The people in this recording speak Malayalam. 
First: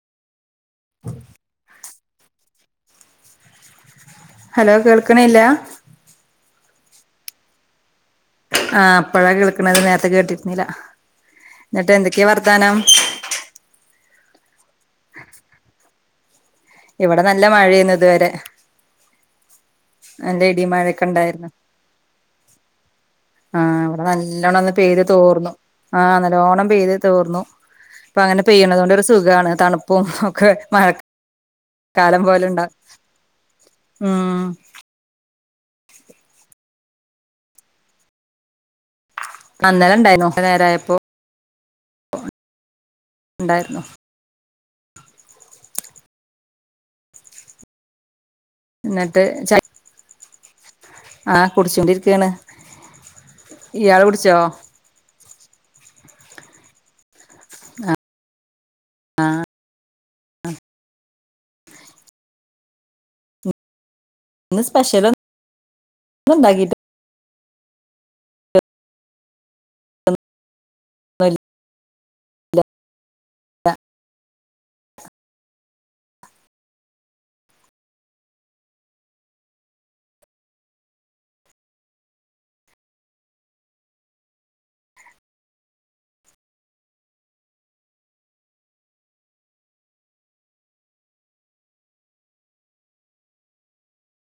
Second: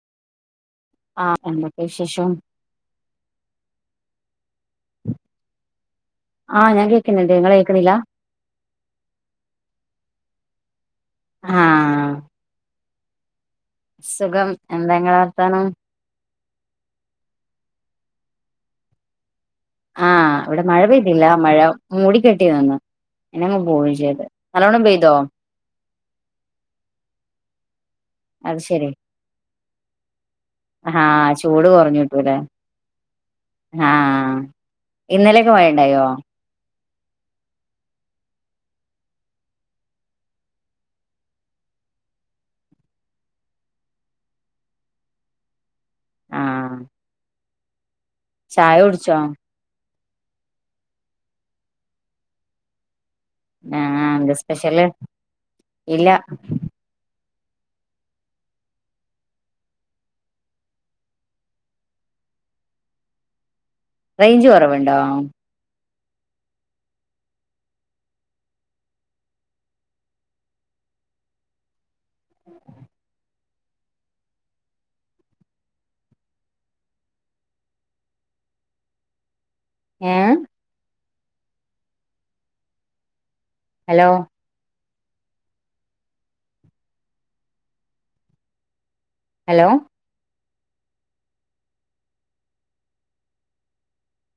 ആഹ് എന്തൊക്കെ വിശേഷം ഹലോ കേൾക്കണില്ലാ ആഹ് ഞാൻ കേക്കുന്നുണ്ട് ഇങ്ങള് കേൾക്കണില്ലാ ആഹ് ഇപ്പഴാ കേൾക്കണത് നേരത്തെ കേട്ടിരുന്നില്ല എന്നിട്ട് ആഹ് എന്തൊക്കെയാ വർത്താനം സുഖം എന്തായിങ്ങളെ വർത്താനം ഇവിടെ നല്ല മഴേന്നു ഇതുവരെ ആഹ് നല്ല ഇവിടെ ഇടിയും മഴ മഴയൊക്കെ പെയ്തില്ല ഉണ്ടായിരുന്നു മഴ മൂടിക്കെട്ടി നിന്നു ആഹ് ഇവടെ നല്ലോണൊന്ന് പെയ്ത് പെയ്തോ തോർന്നു ആഹ് നല്ലോണം പെയ്ത് തോർന്നു ഇപ്പങ്ങനെ അത് പെയ്യണതൊണ്ടൊരു സുഖാണ് തണുപ്പും ഒക്കെ ആഹാ ചൂട് മഴക്കാലം കൊറഞ്ഞിട്ടൂലേ പോലെ ഉണ്ടാവും ആഹ് ഉം ഇന്നലെയൊക്കെ മഴയുണ്ടായോ ആഹ് ഇന്നലെയുണ്ടായിനു കുറേ നേരായപ്പോ ഉണ്ടായിരുന്നു ആഹ് ചായുടിച്ചോ എന്നിട്ട് ചായ ആഹ് കുടിച്ചോണ്ടിരിക്കാണ് ആഹ് എന്താ സ്പെഷ്യല് ഇല്ല ആഹ് റേഞ്ച് ന്ന് കുറവുണ്ടോ സ്പെഷ്യലൊ ന്നുണ്ടാക്കിട്ട് [unintelligible] [unintelligible] ഏഹ് ഹലോ ഹലോ